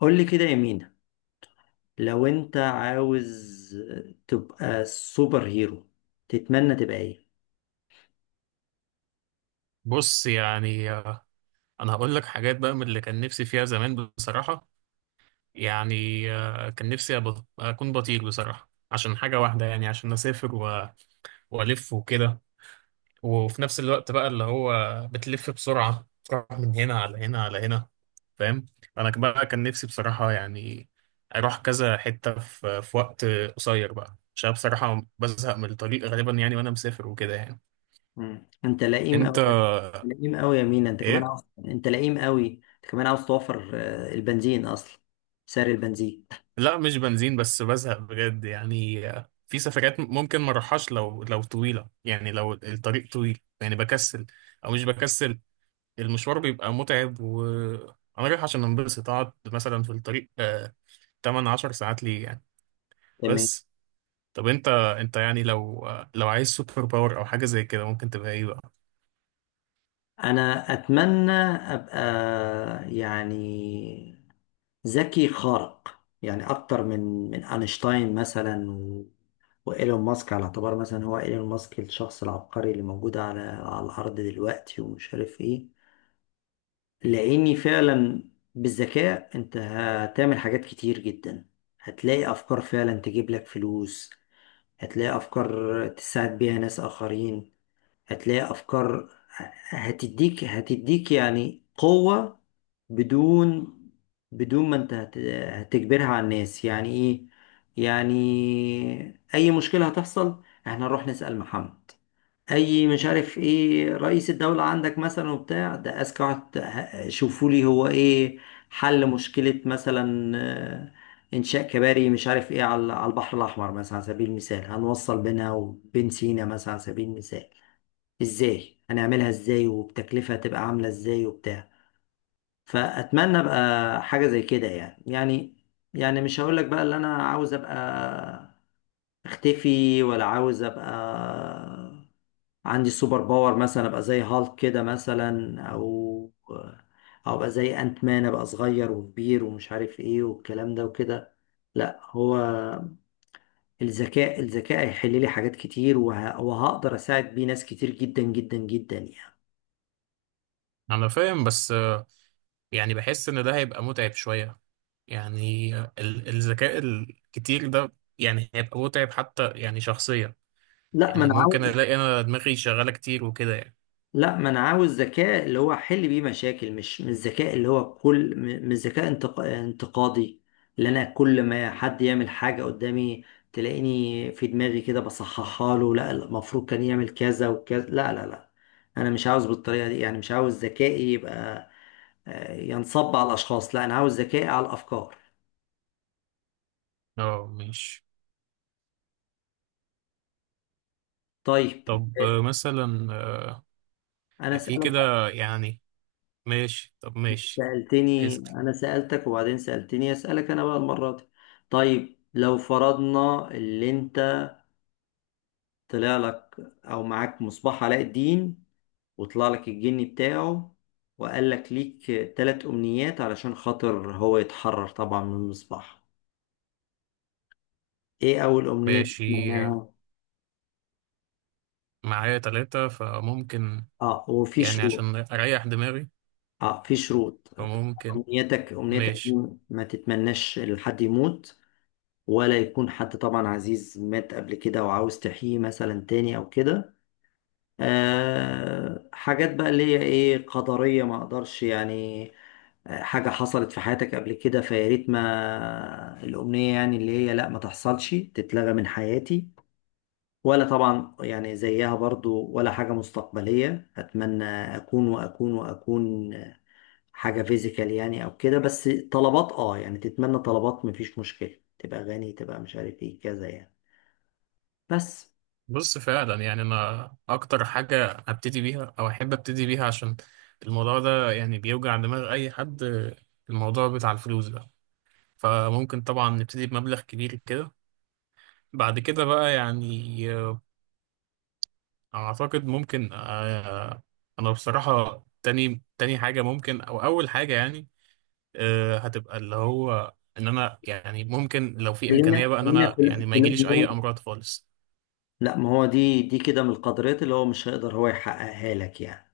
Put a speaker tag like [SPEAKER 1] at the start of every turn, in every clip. [SPEAKER 1] قول لي كده يا مينا، لو انت عاوز تبقى سوبر هيرو تتمنى تبقى ايه؟
[SPEAKER 2] بص يعني انا هقول لك حاجات بقى من اللي كان نفسي فيها زمان بصراحة. يعني كان نفسي اكون بطير بصراحة عشان حاجة واحدة، يعني عشان اسافر والف وكده، وفي نفس الوقت بقى اللي هو بتلف بسرعة، تروح من هنا على هنا على هنا، فاهم. بقى كان نفسي بصراحة، يعني اروح كذا حتة في وقت قصير بقى، عشان بصراحة بزهق من الطريق غالبا يعني، وانا مسافر وكده يعني.
[SPEAKER 1] مم. انت لئيم
[SPEAKER 2] انت
[SPEAKER 1] قوي. لئيم قوي يا مينا، انت كمان
[SPEAKER 2] ايه؟
[SPEAKER 1] عاوز، انت لئيم قوي، انت كمان عاوز توفر البنزين، اصلا سعر البنزين.
[SPEAKER 2] لا، مش بنزين بس بزهق بجد يعني، في سفرات ممكن ما اروحهاش لو طويله، يعني لو الطريق طويل يعني بكسل، او مش بكسل، المشوار بيبقى متعب وانا رايح عشان انبسط، اقعد مثلا في الطريق آه 8 10 ساعات ليه يعني.
[SPEAKER 1] تمام.
[SPEAKER 2] بس طب انت يعني لو لو عايز سوبر باور او حاجه زي كده، ممكن تبقى ايه بقى؟
[SPEAKER 1] انا اتمنى ابقى يعني ذكي خارق، يعني اكتر من اينشتاين مثلا وايلون ماسك، على اعتبار مثلا هو ايلون ماسك الشخص العبقري اللي موجود على الارض دلوقتي ومش عارف ايه، لاني فعلا بالذكاء انت هتعمل حاجات كتير جدا. هتلاقي افكار فعلا تجيب لك فلوس، هتلاقي افكار تساعد بيها ناس اخرين، هتلاقي افكار هتديك يعني قوة بدون بدون ما انت هتجبرها على الناس. يعني ايه؟ يعني اي مشكلة هتحصل احنا نروح نسأل محمد، اي مش عارف ايه، رئيس الدولة عندك مثلا وبتاع ده اذكى واحد، شوفوا لي هو ايه حل مشكلة مثلا، انشاء كباري مش عارف ايه على البحر الاحمر مثلا، على سبيل المثال هنوصل بينها وبين سينا مثلا، على سبيل المثال ازاي هنعملها، ازاي وبتكلفة هتبقى عاملة ازاي وبتاع. فأتمنى ابقى حاجة زي كده يعني. يعني يعني مش هقولك بقى اللي انا عاوز ابقى اختفي، ولا عاوز ابقى عندي سوبر باور مثلا، ابقى زي هالك كده مثلا، او او ابقى زي انت مان، ابقى صغير وكبير ومش عارف ايه والكلام ده وكده. لا، هو الذكاء، الذكاء هيحل لي حاجات كتير وهقدر اساعد بيه ناس كتير جدا جدا جدا يعني.
[SPEAKER 2] انا فاهم بس، يعني بحس ان ده هيبقى متعب شويه، يعني الذكاء الكتير ده يعني هيبقى متعب حتى يعني شخصيا،
[SPEAKER 1] لا، ما
[SPEAKER 2] يعني
[SPEAKER 1] انا
[SPEAKER 2] ممكن
[SPEAKER 1] عاوز.
[SPEAKER 2] الاقي انا دماغي شغاله كتير وكده يعني.
[SPEAKER 1] لا، ما انا عاوز ذكاء اللي هو احل بيه مشاكل، مش الذكاء اللي هو كل مش ذكاء انتقادي، اللي انا كل ما حد يعمل حاجة قدامي تلاقيني في دماغي كده بصححها له، لا لا، المفروض كان يعمل كذا وكذا، لا لا لا، انا مش عاوز بالطريقة دي يعني. مش عاوز ذكائي يبقى ينصب على الاشخاص، لا انا عاوز ذكائي على الافكار.
[SPEAKER 2] اه ماشي.
[SPEAKER 1] طيب،
[SPEAKER 2] طب
[SPEAKER 1] آه،
[SPEAKER 2] مثلا،
[SPEAKER 1] انا
[SPEAKER 2] في
[SPEAKER 1] سألك.
[SPEAKER 2] كده يعني. ماشي، طب ماشي.
[SPEAKER 1] سألتني،
[SPEAKER 2] اسأل.
[SPEAKER 1] انا سألتك وبعدين سألتني، اسألك انا بقى المرة دي. طيب لو فرضنا اللي انت طلع لك او معاك مصباح علاء الدين، وطلع لك الجني بتاعه وقال لك ليك ثلاث امنيات علشان خاطر هو يتحرر طبعا من المصباح، ايه اول امنية
[SPEAKER 2] ماشي،
[SPEAKER 1] تتمناها؟
[SPEAKER 2] معايا تلاتة فممكن،
[SPEAKER 1] اه، وفي
[SPEAKER 2] يعني
[SPEAKER 1] شروط.
[SPEAKER 2] عشان اريح دماغي
[SPEAKER 1] اه، في شروط.
[SPEAKER 2] فممكن.
[SPEAKER 1] امنيتك، امنيتك
[SPEAKER 2] ماشي.
[SPEAKER 1] دي ما تتمناش لحد يموت، ولا يكون حد طبعا عزيز مات قبل كده وعاوز تحييه مثلا تاني او كده. آه، حاجات بقى اللي هي ايه قدرية ما اقدرش يعني، حاجة حصلت في حياتك قبل كده، فيا ريت ما الأمنية يعني اللي هي لا، ما تحصلش تتلغى من حياتي، ولا طبعا يعني زيها برضو ولا حاجة مستقبلية، أتمنى أكون وأكون وأكون حاجة فيزيكال يعني أو كده. بس طلبات أه، يعني تتمنى طلبات مفيش مشكلة، تبقى غني، تبقى مش عارف إيه كذا يعني. بس
[SPEAKER 2] بص، فعلا يعني انا اكتر حاجه ابتدي بيها او احب ابتدي بيها عشان الموضوع ده يعني بيوجع دماغ اي حد، الموضوع بتاع الفلوس ده، فممكن طبعا نبتدي بمبلغ كبير كده. بعد كده بقى يعني اعتقد ممكن، انا بصراحه تاني حاجه، ممكن او اول حاجه يعني، هتبقى اللي هو ان انا يعني، ممكن لو في
[SPEAKER 1] خلينا
[SPEAKER 2] امكانيه بقى، ان
[SPEAKER 1] خلينا
[SPEAKER 2] انا
[SPEAKER 1] في
[SPEAKER 2] يعني ما
[SPEAKER 1] في
[SPEAKER 2] يجيليش اي
[SPEAKER 1] الأمنية.
[SPEAKER 2] امراض خالص.
[SPEAKER 1] لا، ما هو دي كده من القدرات اللي هو مش هيقدر هو يحققها لك يعني.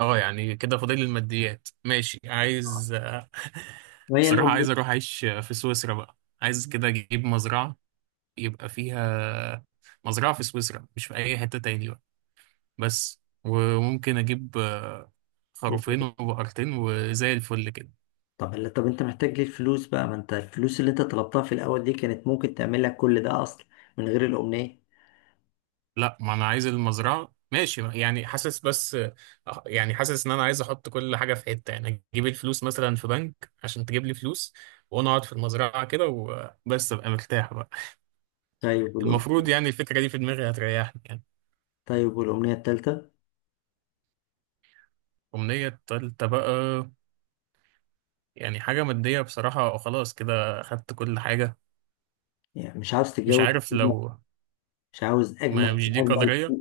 [SPEAKER 2] اه يعني كده فاضل لي الماديات. ماشي، عايز
[SPEAKER 1] وهي
[SPEAKER 2] بصراحه
[SPEAKER 1] الأمنية؟
[SPEAKER 2] عايز اروح اعيش في سويسرا بقى، عايز كده اجيب مزرعه يبقى فيها، مزرعه في سويسرا مش في اي حته تاني بقى. بس، وممكن اجيب خروفين وبقرتين وزي الفل كده.
[SPEAKER 1] طب اللي، طب انت محتاج ليه الفلوس بقى، ما انت الفلوس اللي انت طلبتها في الاول دي كانت ممكن تعمل لك كل ده اصلا، من غير الامنية.
[SPEAKER 2] لا، ما انا عايز المزرعه. ماشي يعني، حاسس بس، يعني حاسس ان انا عايز احط كل حاجه في حته، يعني اجيب الفلوس مثلا في بنك عشان تجيب لي فلوس، وانا اقعد في المزرعه كده وبس، ابقى مرتاح بقى.
[SPEAKER 1] طيب
[SPEAKER 2] المفروض يعني الفكره دي في دماغي هتريحني يعني.
[SPEAKER 1] طيب والامنية التالتة؟
[SPEAKER 2] الامنيه التالته بقى، يعني حاجه ماديه بصراحه، خلاص كده اخدت كل حاجه.
[SPEAKER 1] يعني مش عاوز
[SPEAKER 2] مش
[SPEAKER 1] تتجوز؟
[SPEAKER 2] عارف لو.
[SPEAKER 1] مش عاوز اجمل؟
[SPEAKER 2] ما مش دي
[SPEAKER 1] اجمل
[SPEAKER 2] قدريه.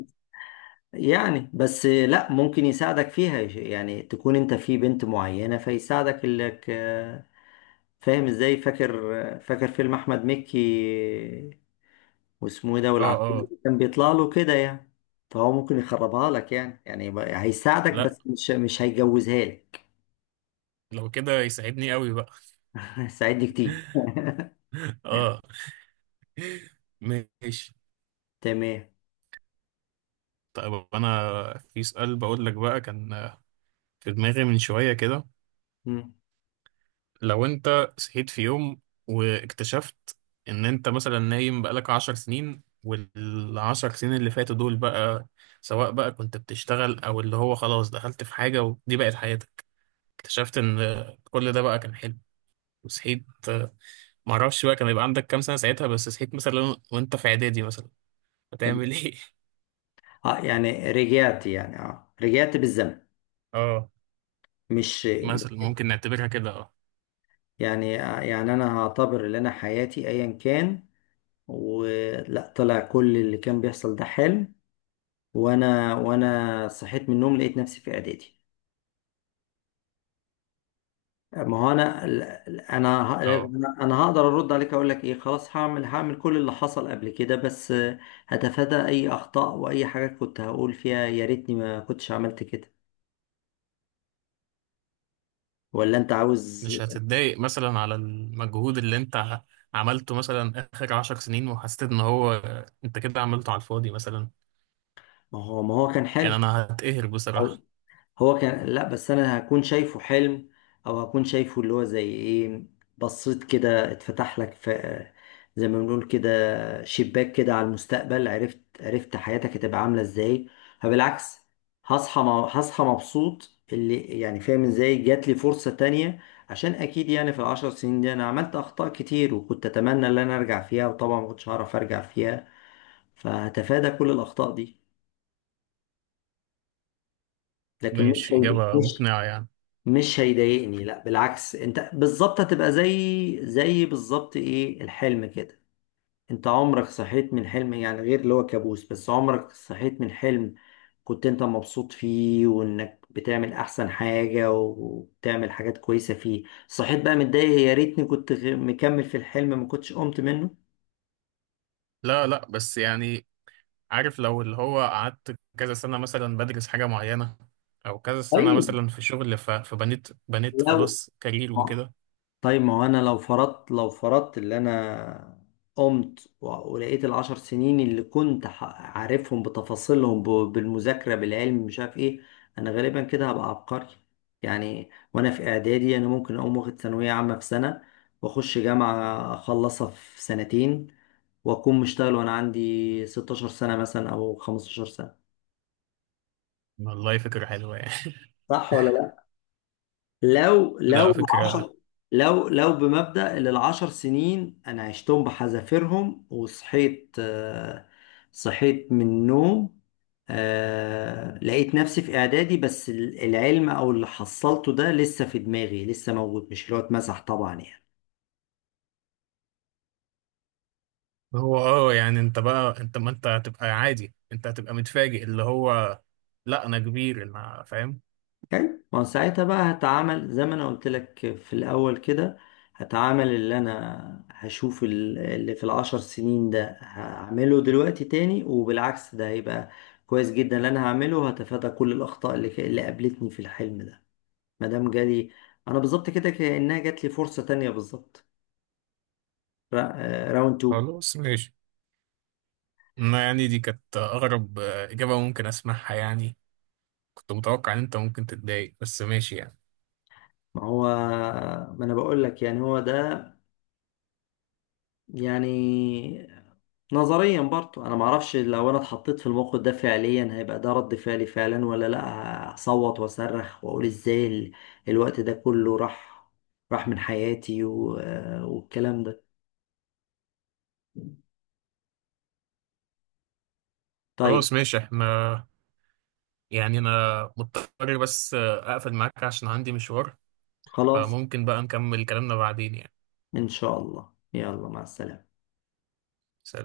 [SPEAKER 1] يعني، بس لا ممكن يساعدك فيها، يعني تكون انت في بنت معينة فيساعدك انك، فاهم ازاي، فاكر، فاكر فيلم احمد مكي واسمه ايه ده،
[SPEAKER 2] اه
[SPEAKER 1] والعفريت
[SPEAKER 2] اه.
[SPEAKER 1] اللي كان بيطلع له كده يعني، فهو ممكن يخربها لك يعني، يعني هيساعدك
[SPEAKER 2] لا،
[SPEAKER 1] بس مش هيجوزها لك.
[SPEAKER 2] لو كده يساعدني قوي بقى.
[SPEAKER 1] ساعدني كتير
[SPEAKER 2] اه ماشي.
[SPEAKER 1] تمام.
[SPEAKER 2] طيب انا في سؤال بقول لك بقى، كان في دماغي من شوية كده.
[SPEAKER 1] مم.
[SPEAKER 2] لو انت صحيت في يوم، واكتشفت ان انت مثلا نايم بقالك عشر سنين، والعشر سنين اللي فاتوا دول بقى، سواء بقى كنت بتشتغل او اللي هو خلاص دخلت في حاجة ودي بقت حياتك، اكتشفت ان كل ده بقى كان حلو، وصحيت. معرفش بقى كان يبقى عندك كام سنة ساعتها، بس صحيت مثلا وانت في اعدادي مثلا، هتعمل
[SPEAKER 1] تمام.
[SPEAKER 2] ايه؟
[SPEAKER 1] اه، يعني رجعت يعني، اه، رجعت بالزمن،
[SPEAKER 2] اه،
[SPEAKER 1] مش
[SPEAKER 2] مثلا ممكن نعتبرها كده اه.
[SPEAKER 1] يعني يعني انا هعتبر ان انا حياتي ايا كان، ولا طلع كل اللي كان بيحصل ده حلم، وانا صحيت من النوم لقيت نفسي في اعدادي. ما هو انا انا ه-
[SPEAKER 2] اه
[SPEAKER 1] انا أنا هقدر ارد عليك اقول لك ايه، خلاص هعمل كل اللي حصل قبل كده، بس هتفادى اي اخطاء واي حاجه كنت هقول فيها يا ريتني ما كنتش عملت كده. ولا انت عاوز.
[SPEAKER 2] مش هتتضايق مثلا على المجهود اللي انت عملته مثلا اخر عشر سنين، وحسيت ان هو انت كده عملته على الفاضي مثلا؟
[SPEAKER 1] ما هو كان حلو.
[SPEAKER 2] يعني انا هتقهر بصراحة.
[SPEAKER 1] هو كان، لا بس انا هكون شايفه حلم، او هكون شايفه اللي هو زي ايه، بصيت كده اتفتح لك في، زي ما بنقول كده، شباك كده على المستقبل، عرفت، عرفت حياتك هتبقى عامله ازاي. فبالعكس هصحى، هصحى مبسوط اللي يعني فاهم ازاي، جات لي فرصه تانية. عشان اكيد يعني في العشر سنين دي انا عملت اخطاء كتير وكنت اتمنى ان انا ارجع فيها، وطبعا ما كنتش هعرف ارجع فيها، فهتفادى كل الاخطاء دي. لكن
[SPEAKER 2] مش اجابة
[SPEAKER 1] مش
[SPEAKER 2] مقنعة يعني.
[SPEAKER 1] مش هيضايقني، لا بالعكس، انت بالظبط هتبقى زي، بالظبط ايه، الحلم كده. انت عمرك صحيت من حلم يعني غير اللي هو كابوس؟ بس عمرك صحيت من حلم كنت انت مبسوط فيه وانك بتعمل احسن حاجة وبتعمل حاجات كويسة فيه، صحيت بقى متضايق يا ريتني كنت مكمل في الحلم، ما كنتش قمت منه.
[SPEAKER 2] لا لا بس يعني، عارف لو اللي هو قعدت كذا سنة مثلا بدرس حاجة معينة، او كذا سنة
[SPEAKER 1] طيب
[SPEAKER 2] مثلا في شغل، فبنيت،
[SPEAKER 1] لو،
[SPEAKER 2] خلاص كارير وكده.
[SPEAKER 1] طيب ما هو انا لو فرضت، لو فرضت اللي انا قمت ولقيت العشر سنين اللي كنت عارفهم بتفاصيلهم، بالمذاكرة بالعلم مش عارف ايه، انا غالبا كده هبقى عبقري يعني. وانا في اعدادي انا ممكن اقوم واخد ثانوية عامة في سنة، واخش جامعة اخلصها في سنتين، واكون مشتغل وانا عندي 16 سنة مثلا او 15 سنة.
[SPEAKER 2] والله فكرة حلوة يعني.
[SPEAKER 1] صح ولا؟ لو لو
[SPEAKER 2] لا، فكرة.
[SPEAKER 1] العشر، لو بمبدأ اللي العشر سنين أنا عشتهم بحذافيرهم وصحيت، صحيت من النوم، لقيت نفسي في إعدادي، بس العلم أو اللي حصلته ده لسه في دماغي لسه موجود، مش اللي هو اتمسح طبعا يعني.
[SPEAKER 2] هو اه يعني انت بقى انت، ما انت هتبقى عادي، انت هتبقى متفاجئ اللي هو، لا انا كبير انا فاهم.
[SPEAKER 1] حلو. ما هو ساعتها بقى هتعامل زي ما انا قلت لك في الاول كده، هتعامل اللي انا هشوف اللي في العشر سنين ده هعمله دلوقتي تاني، وبالعكس ده هيبقى كويس جدا اللي انا هعمله، هتفادى كل الاخطاء اللي اللي قابلتني في الحلم ده. ما دام جالي، انا بالظبط كده كانها جات لي فرصه تانية بالظبط، راوند 2.
[SPEAKER 2] خلاص ماشي. انا يعني دي كانت اغرب اجابة ممكن اسمعها يعني. كنت متوقع ان انت ممكن تتضايق، بس ماشي يعني.
[SPEAKER 1] ما هو، ما انا بقول لك يعني هو ده يعني. نظريا برضو انا معرفش لو انا اتحطيت في الموقف ده فعليا هيبقى ده رد فعلي فعلا، ولا لا هصوت واصرخ واقول ازاي الوقت ده كله راح من حياتي والكلام ده. طيب،
[SPEAKER 2] خلاص ماشي. احنا يعني انا مضطر بس، اقفل معاك عشان عندي مشوار،
[SPEAKER 1] خلاص.
[SPEAKER 2] فممكن بقى نكمل كلامنا بعدين يعني.
[SPEAKER 1] ان شاء الله، يلا مع السلامة.
[SPEAKER 2] سلام.